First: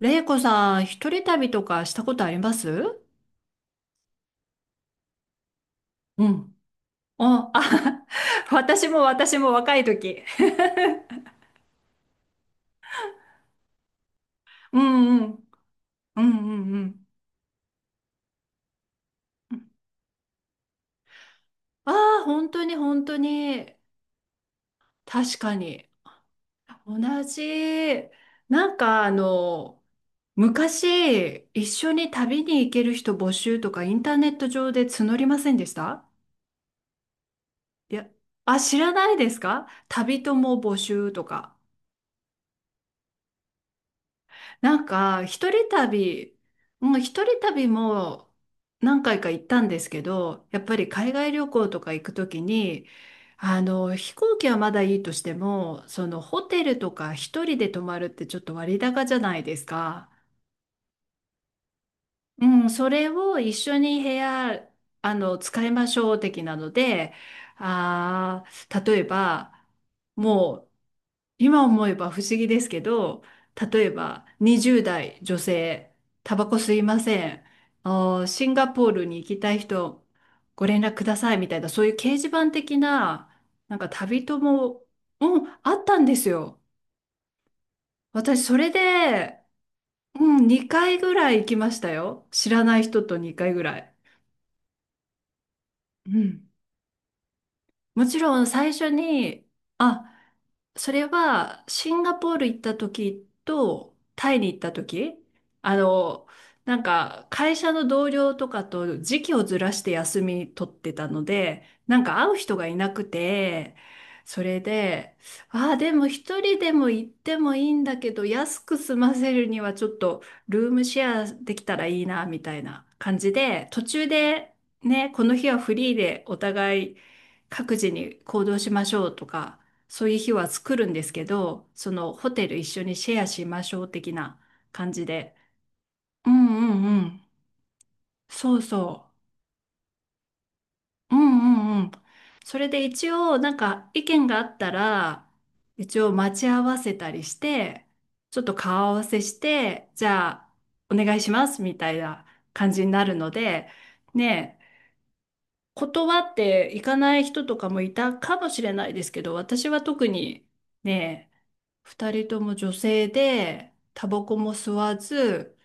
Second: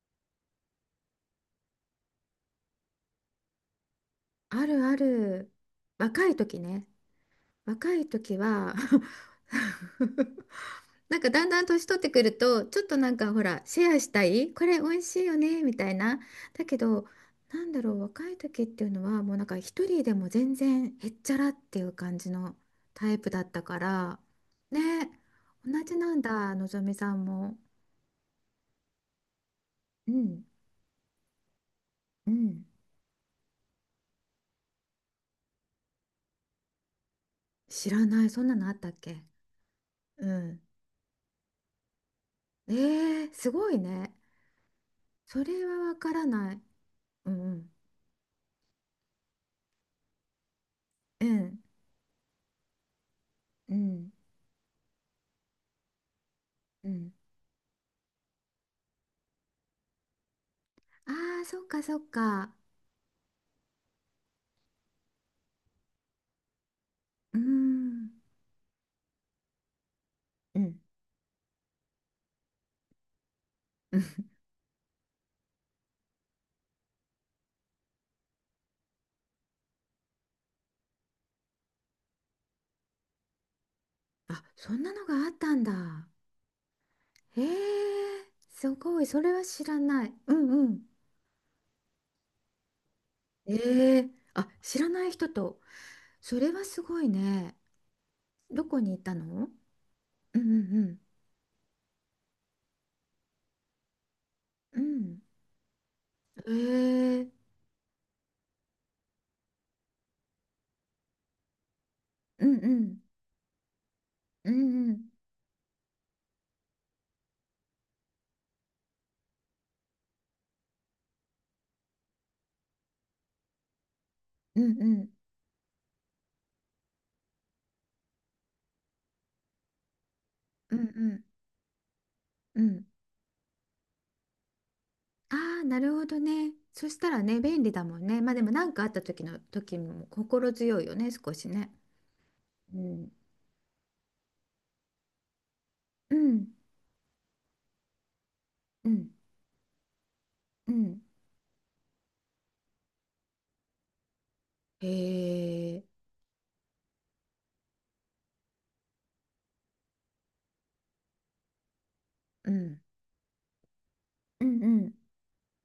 れいこさん、一人旅とかしたことあります？あるある。う若いん。時ね。あ、若あ、い時 は 私も 私も若い時。なんかだんだん年取ってくると、ちょっとなんかほら、シェアしたい、こうれ美味んしいうよん。ね、みたいな。うだんけうんど、なんだろう、若い時っていうのは、もうなんうかん。一人でも全然へっちゃらっていあう感あ、じ本の当に本タ当イプだったに。から、ね、確か同に。じなんだ、のぞみ同さんも。じ。なんかあの、うん、昔、一緒にう旅にん。行ける人募集とかインターネット上で募りませんでした？知いらや、ない、そんなあ、のあ知ったらっないけ？ですか、旅う友ん。募集とか。えー、すごいね。なんか、そ一れ人はわから旅、ない。もう一う人旅ん。も何回か行ったんですけど、やっぱり海う外旅ん。行とか行くときに、あうの、ん。飛行機はまだいいとしても、そのホテルうとん。か一人で泊まるってちょっと割高じゃないですか。ああー、そっかそっうか。ん、それを一緒に部屋、あの、使いましょう的なので、うーん。あー、例えば、もうん。うう、ん。 今思えば不思議ですけど、例えば 20代女性、タバコ吸いません。あー、シンガポールに行きたい人、ご連絡くださいみたいな、そういう掲示板的な、なんか旅あ、友そんも、なのがあっうん、たんあったんだ。ですよ。へえ、私、それすごい。それで、は知らない。ううん、ん。うん。2回ぐらい行きましたよ。知らない人と2回ぐらい。ええ、あ、知らない人と。うそん。れはすごいね。もちろんど最こ初に行ったに、の？あ、うん。うそん。れはシンガポール行った時とタイに行ったう時、ん。あの、なんうかん。ええ。会社の同僚とかと時期をずらして休み取ってたので、なんか会ううん。人がういなん。くて、そうれん。で、ああ、でも一人でも行ってもいいんだけど、安く済ませるにはちょっとルームシェアできたらいいな、みたいな感じで、途中でうん。うん。うん。ね、この日はフリーでお互い各自に行動しましょうとか、そういう日は作うん。うるんですけん。ど、そのホテルう一緒ん。にシェアしましょう的な感じで。ああ、なるほどうね。んうんそしうたん。らね、便利だもんね。まあでもそう何かあったそ時の時も心強いよね、う。う少んしね。うんうん。それうで一ん。応なんか意見があったら、一応う待ちん。合わせたりして、ちょっと顔う合わん。せして、じゃあうおん。願いしますみたいな感じになるので、ねえ、へえ。断っていかない人とかもいたかもしれないですけど、私は特にねえ、二人とうも女ん。性で、タバコうもんう吸わんず、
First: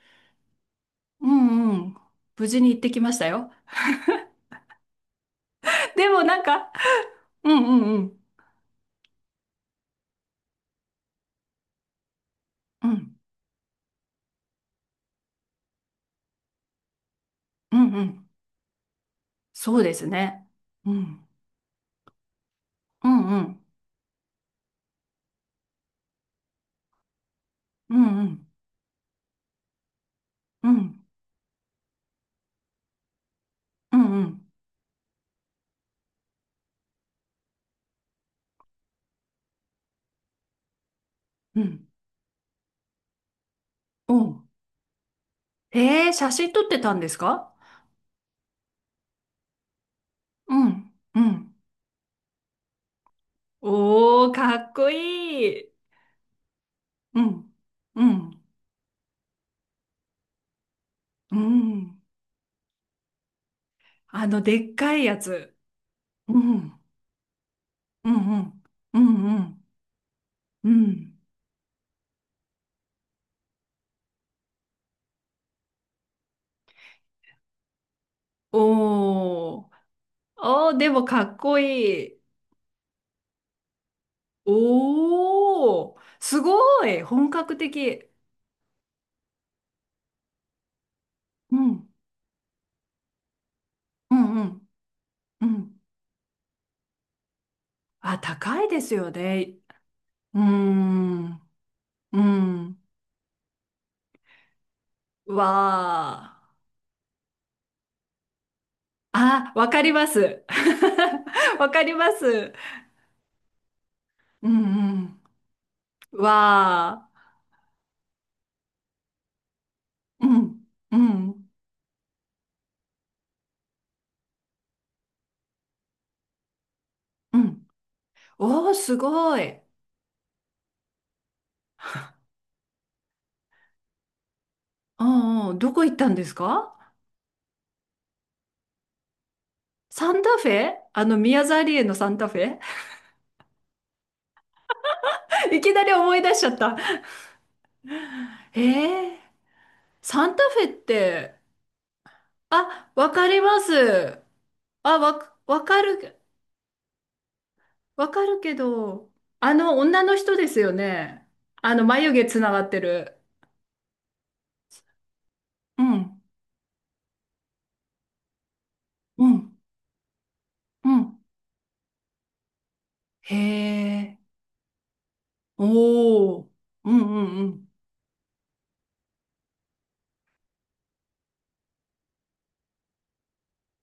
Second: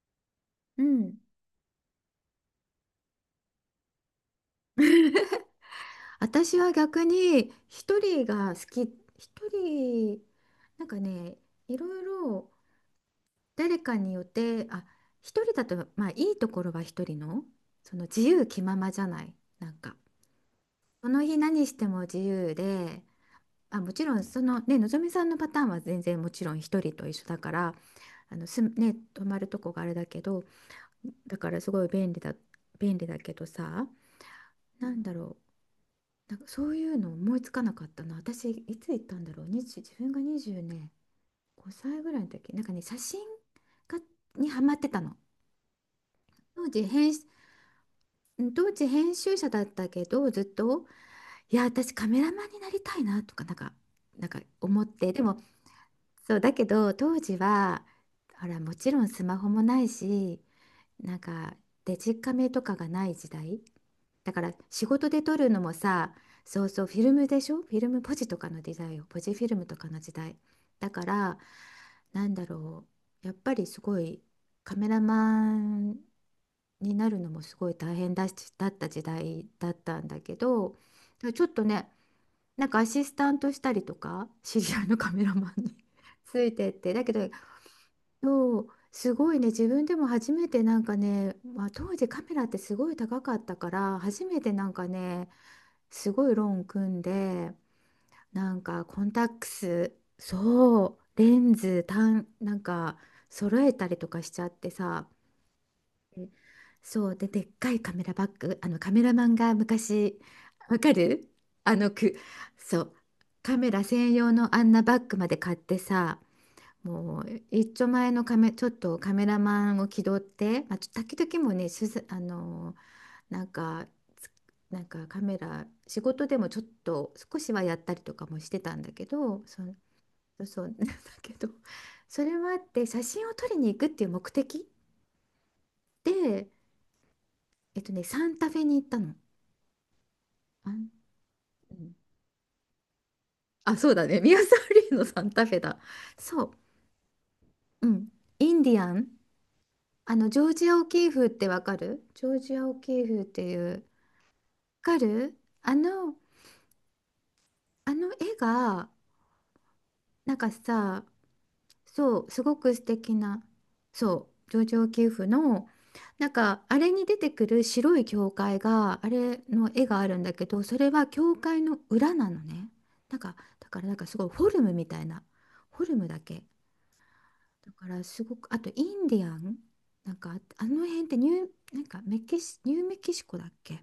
うん。うんうん、無事に行ってきましたよ。でもなん私か、は逆うんにうんう一ん、人が好き、一人、なんかね、いろいろうん、誰かによって、あ、一人だと、まあいいところは一人の、うんそうの自ん、由気ままじゃない、なそんうでか。すね。うそのん、日何しても自由で、うんうん、あ、もちろんそのね、のぞみさんのパターンは全然もちろん一人と一緒だから、うんうあのん、すね、泊まるとこがあれだけど、うん、だからすごい便利だ、便利だけどさ、うんうん、なんだろう、なんかそういうの思いつかなかったな。私、いつ行ったんだろう、2自分が20ね、うん、5歳ぐらいの時、なんかね、写真がおうん。にハマってたの。えー、写真撮っ当て時たんで編す集、か？うん当時編集者だったけど、ずっうと、ん、うん。いや、私カメラマンになりたいなとか、なんか、なおんー、かかっ思っこて、でも、いい。そうだけど当う時ん、はうん、ほらもちろんスマホもないしなんうかデん。ジカメとかがない時代あだの、からでっ仕かい事やで撮るつ。のもさ、うそうん、そうフィルムでしょ、フィルムうポんうジとかのん、時代うよ、ポジんうフィルムん、とかの時代うだかん。ら、なんだろう、やっぱりすごいカメラマンになるのもすごい大変だし、だった時代おー。だったんだけおー、ど、でもかっちょっことね、いい。なんかアシスタントしたりとか知り合いのカメラマンに おー。すついてっごてい。だけ本ど、格的。そう、すごいね、自分でも初めてなんかね、うまあ、ん。当時カメラってすごい高かったから、う初んめうてんなんかね、うん。すごいローン組んで、あ、な高んいでかすコよンタックね。ス、うーそう、レん。ンズ、う単、なんん。か揃えたりとかしちゃってさ、わで、ー。そうで、でっかいカメラバッグ、あのカメラマンあ、がわかりま昔、す。わかる、 わあかのりまく、す。そう、カメラ専用うのあんなバッグんまで買ってさ、うん。わもう一丁前のカメ、ちょっとカメラマンを気取っー。うて、んまあ、ちうょ時々んもね、取材あの、なんか、つ、なんかカメラ、仕事でもちょっとう少しはん。やったりとかもしておー、たんだすけごど、い。そ、そう、そう なんだけど、それはあって写真を撮りに行くっていう目的うんうん。どこ行ったんですで、か？えっとね、サンタフェに行ったの。サンタフあェ、ん、あの、宮沢うりえん、のサンタフェ。 あ、そうだね、ミ沢サリーのサンタ フェいきだ。なり思い出しそちゃう、った。うん、イえンディアン。ー、あサのンジタョーフェジっア・オキーフって、てわかる？ジョージア・オあ、キーわフっかりていまうす。かあ、わる、か、わあかの、る、あわのか絵るけが、ど、あの女の人なんでかすよさ、ね。あの眉そ毛う、つすなごがっくて素敵る。な、そう、上場給付の、うん、なんか、あれに出てくる白い教会が、あうれん、の絵があるんだけど、そうれはん。教会の裏なのね。なんへか、だからなんかすえ、ごいフォルムみたいな、フォルムだおけ。ー、うん、うん、だからすごく、あとインディアン、なんか、あの辺ってニュー、なんかメキシ、ニューメキシコだっけ？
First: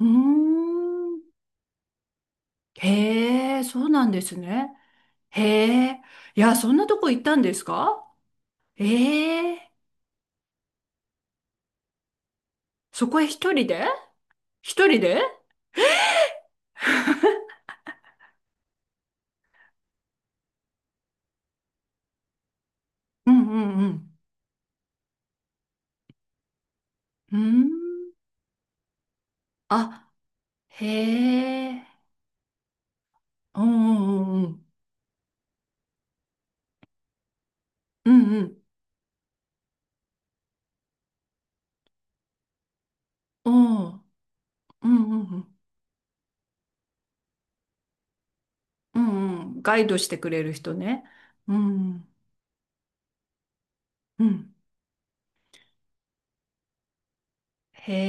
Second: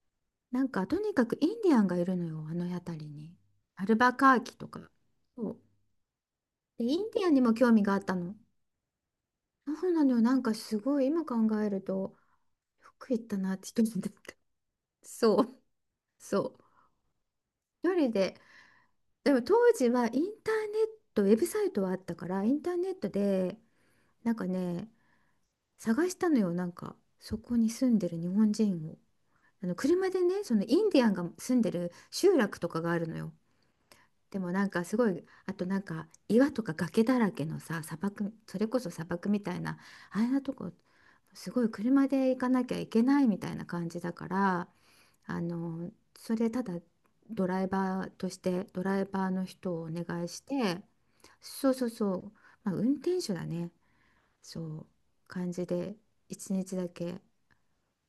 うなんかとん。にうーん、かくインディアンがいるのよ、あの辺りに。へえ、そアうルなんバでカすーキとね。か。へそう。え、いや、そんで、なイとこン行デっィアンたにんでもす興味があか？ったの。ええ、そうなのよ、なんかすごい今考えると、よそくこ行へった一なっ人て一で？人で思った。一人 で？そう、そう。一人で。でも当時はインターネット、ウェブサイトはあったから、インターネットうんうで、んうん。なんかね、探したのよ、なんか、うーそこにん。住んでる日本人を。あの車あ、でね、そのイへンディアンが住んでえ。る集落とかがあるのよ。うでんうもんなんかすごい、あとなんか岩とか崖だらけのさ、砂うん漠、うそん。れこそ砂漠みたいなあんなとこ、すごい車で行かなきゃいけないみたういなんう感じん。だから、うんうんうあん。の、それただドライバーとしてドうライんうバーのんうん、人ガをイおドして願くいしれる人て、ね。うそうそうん。そう、まあ、運転手だね、うん。そう感じで1日だけ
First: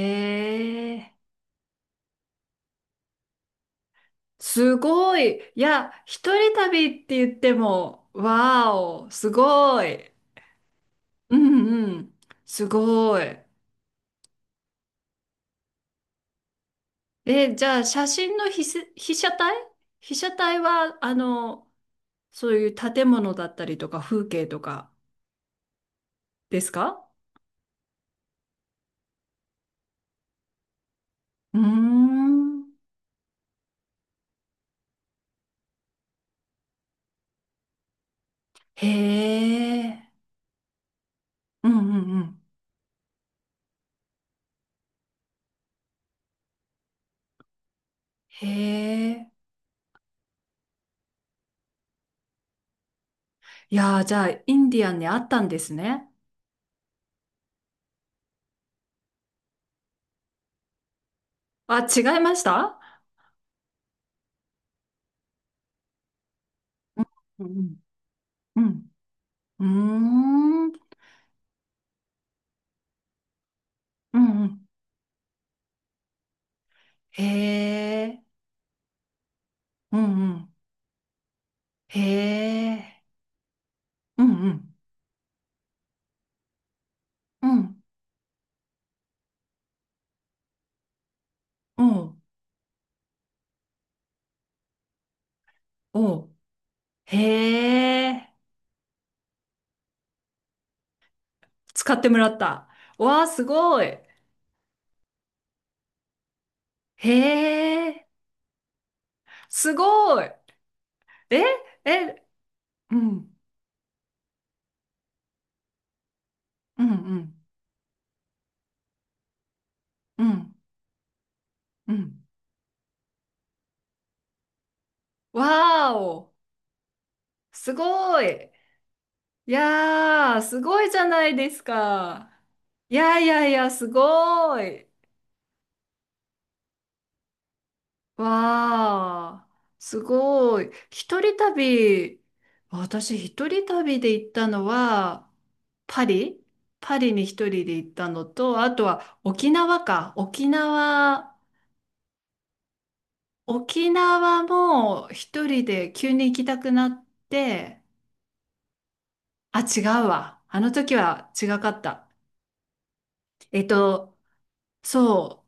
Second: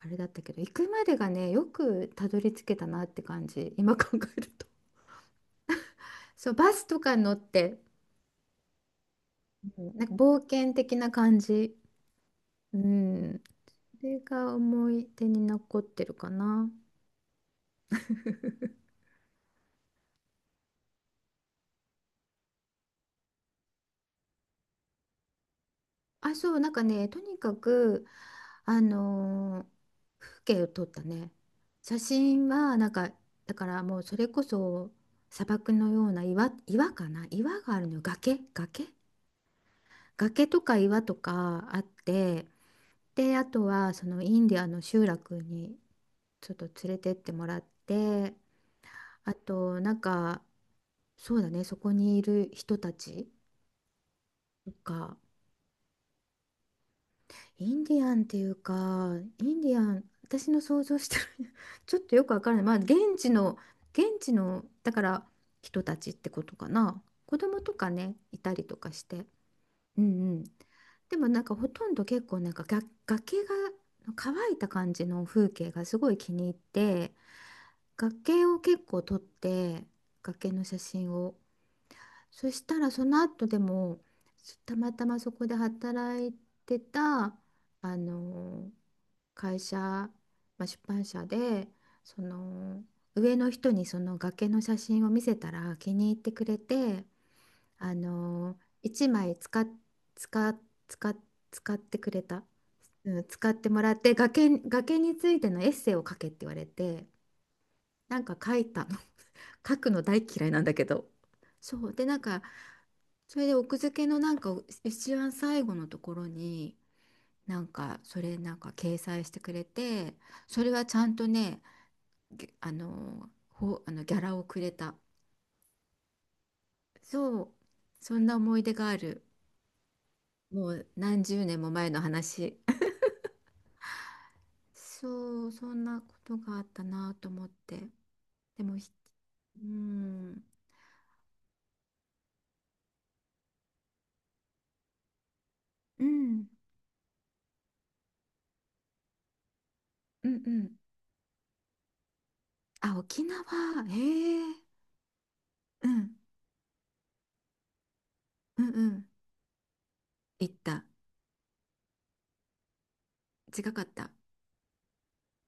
あれだったけど、行くまでえ。がね、よくたどり着けたなって感じ、今考えると。すごい。いや、一人そうバスと旅ってかに乗言っってて、も、わーお、すなごんい。か冒険的なう感じ。んうん。すうごい。ん。それが思い出に残ってるかな。え、じゃあ、写真の被 せ、被写体被写体は、あの、そういう建物だったりとか、風景とかあ、そでう、すなんかか？ね、とにかく、あのー風景を撮ったね。うー写真ん。は、なんか、だからもうそれこそ砂漠のような岩、岩かな、岩があるのよ。崖、崖、へえ。崖とか岩とうかんあっうんうん。て、で、あとはそのインディアの集落にちょっと連れてってもらって、へあえ。と、なんか、そうだね、そこにいる人たちいやー、じゃあ、インディアンにあが、ったんですね。インディアンっていうか、インディアン、私の想像してる あ、ちょ違っといよくまわしからない。まあ、た？現地の、現地の、だから人たちってことかな。子う供とんかね、いたうりとん。かして。ううん、うん。ん。うーん。でもなんかほとんど結構なんかが崖がう乾んういん。た感じの風景がすごい気に入って、へえ。崖を結構撮って、うんう崖ん。の写真を。へそしたらえ。その後でも、うんうすん。たまたまそこで働いてた、うん。あの会社、まあ、出版社でおう。その上の人にその崖の写真を見せたら気に入おっう。てくれて、あへえ。の1枚使っ、使っ、使っ、使てってくもれらった、た。うわん、あ、す使ってもごらい。って、崖、崖についてのエッセイを書けって言われて、へえ。なんか書いたの。 す書くのごい。大嫌いなんだけど、えそうで、なんえ、か、うん。それで奥付けのなんか一番最後のところに、うんうん。なんかそれなんか掲載してくれて、うん。それはちゃんとね、うん。ぎあのほあのギャラをくれた。わーお、そう、すそごんない。思い出がある。いやー、すもごういじゃ何ない十で年すも前のか。話。 いやいやいや、すご い。そう、そんなことがあったなと思って。でもひ、わー、うすん。ごい。一人旅、私一人旅で行ったのは、パうリ、ん。パリに一人で行ったのと、あとは沖縄か。うん。沖うん。縄、あ、沖縄、沖縄へえ。も一人うで急ん。に行きたくなって、うん。うん。あ、違うわ。行っあのた？時は違かった。え違っかった？と、そ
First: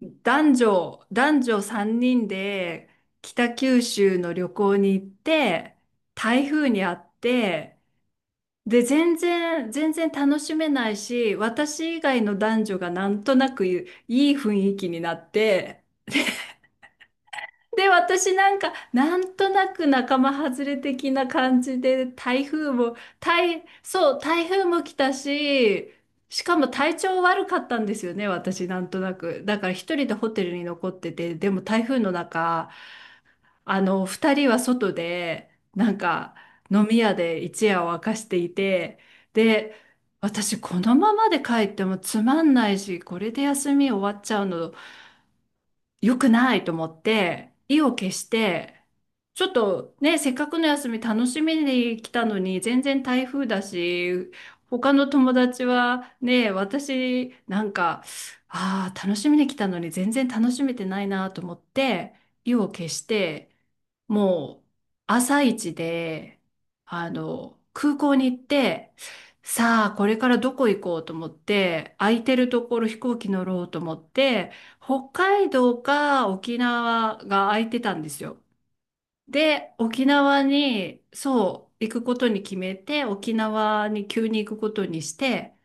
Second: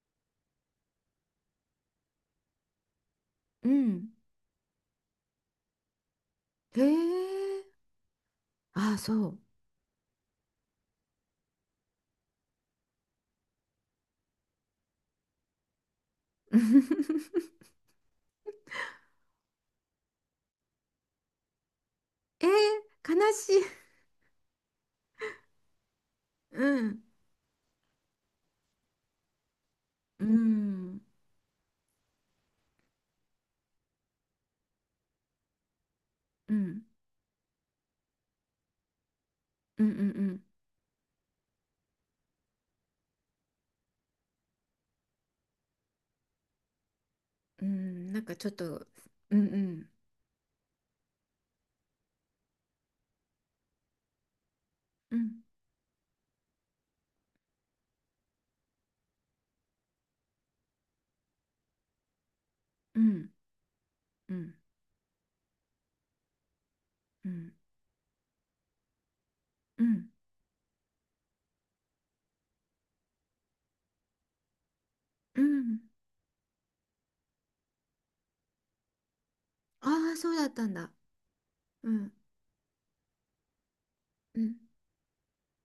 う、男女3人で北う九ん。州の旅行に行って、台風へにあっえ。て、で、ああ、全そう。然、全然楽しめないし、私以外の男女がなんとなくいい雰囲気になって、で、私なんか、なんとなく仲間外れ的な感じで、台え風も、ー、悲し台、い。そう、台風も来たし、しかもう体ん。調悪かったんですよね、私、なんとなく。だから一人でうホテルに残っん。てて、でも台風の中、あの、二人は外で、なんか、うん。飲み屋で一夜を明かしていて、で、うん。うん。うん。私、このままで帰ってもつまんないし、これで休み終わっちゃうの良くないと思って、う意をん。決なしんかちょって、と、うん、うちょっん。とね、せっかくの休み楽しみに来たのに、全然台風だし、他のう友ん。達はね、私なんか、ああ、楽しみに来たのに全然楽しめてないなと思って、意を決うしん。て、うん。もう朝一で、あうん。の、空港に行って、さあ、これからどこ行こうと思って、空いてるところ飛行機乗ろうと思って、北う海ん。道か沖縄が空いてたんですよ。で、あ沖あー、そう縄だったんだ。に、そう、う行くん。ことに決めて、沖縄に急うに行ん。くことにして、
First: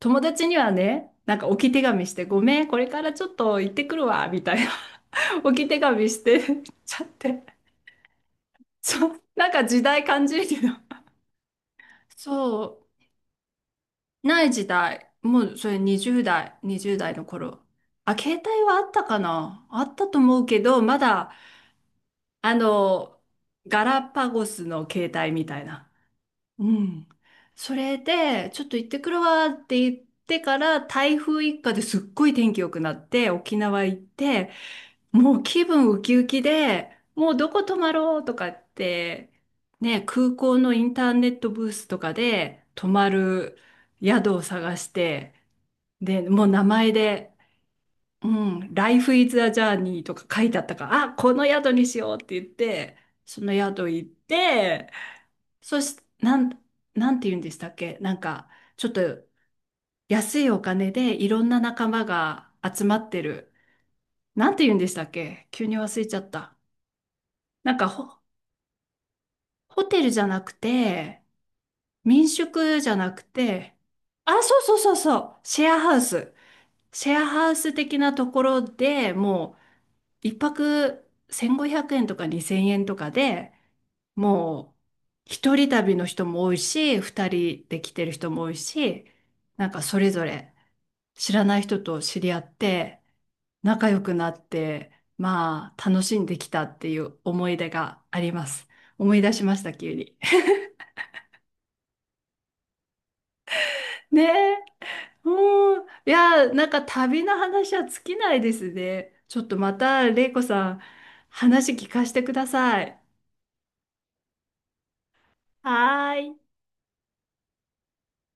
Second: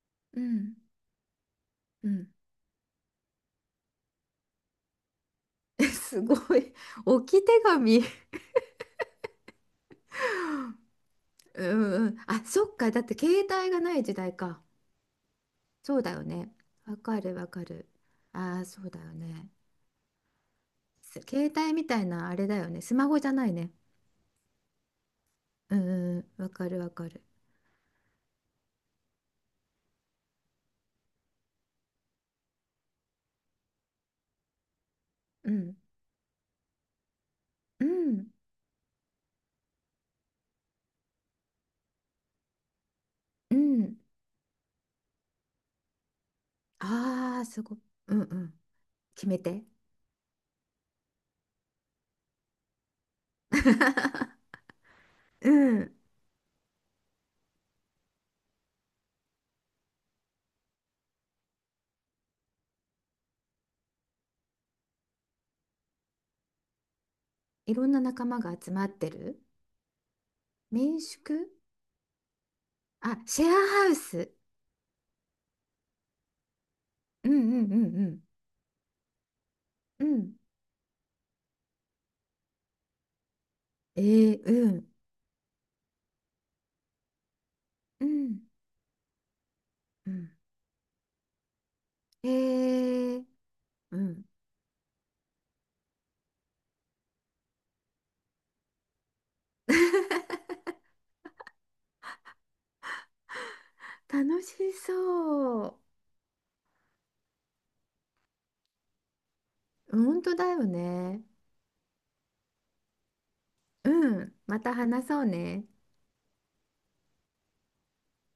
友う達にはん。ね、なんか置き手紙うして、ん。ごめん、これからちょっと行ってくるわ、みたいな、 置き 手え、紙すしごて い。ちゃ っ置て。き手紙。そう、なんか時代感じるけど。うん、うん。あ、そっそか。だって携帯がない時う、代ないか。時代。もうそれそうだよ20ね。代、わ20代かのる、わ頃。かる。あ、携あ帯あ、はあそっうだたよかね。な、あったと思うけど、ますだ、携帯みたいなあれあだよね。スマホの、じゃないね。ガラパゴスの携帯みたいうん、な。うん、うん。わうかる、わん。かる。それで、ちょっと行ってくるわって言ってから、台風一過ですっごい天気良くなって、沖縄行って、もうう気ん。分ウキウキで、もうどこ泊うまろうん。とかって、ね、空港のインターネットブースとかで泊まうるん。宿を探して、で、もう名前で、ああ、すごい。うん、ううん。ん、Life 決 is め a て。Journey とか書いてあったから、あ、この宿にしようって言って、その宿行っ て、うそん。して、なんて言うんでしたっけ、なんか、ちょっと安いお金でいろんな仲間が集まってる。なんて言うんでしたっけ、急に忘れちゃった。ないんろかんなほ仲間が集まってる。ホテルじゃなく民て、宿。民宿じゃなあ、くシェアて、ハウス。あ、そうそうそうそう、シェアハウス。シェアうん、うハウスん、的うなん、ところでもうん。うう、ん。一泊1500円とか2000円とかで、えー、うもう、ん。一人旅の人も多いし、二人で来てうる人ん。も多いし、なんかそれうぞん。れ知らない人と知えり合って、ー、仲う良くん。なって、まあ、楽しんできたっていう思い出があります。思い出しました、急に。ね楽え。しそう。おー、いやー、なんか旅の話は尽きないですね。ちょっとまた、本れい当こだよさん、ね。話聞かせてください。うん。また話そうね。はーい。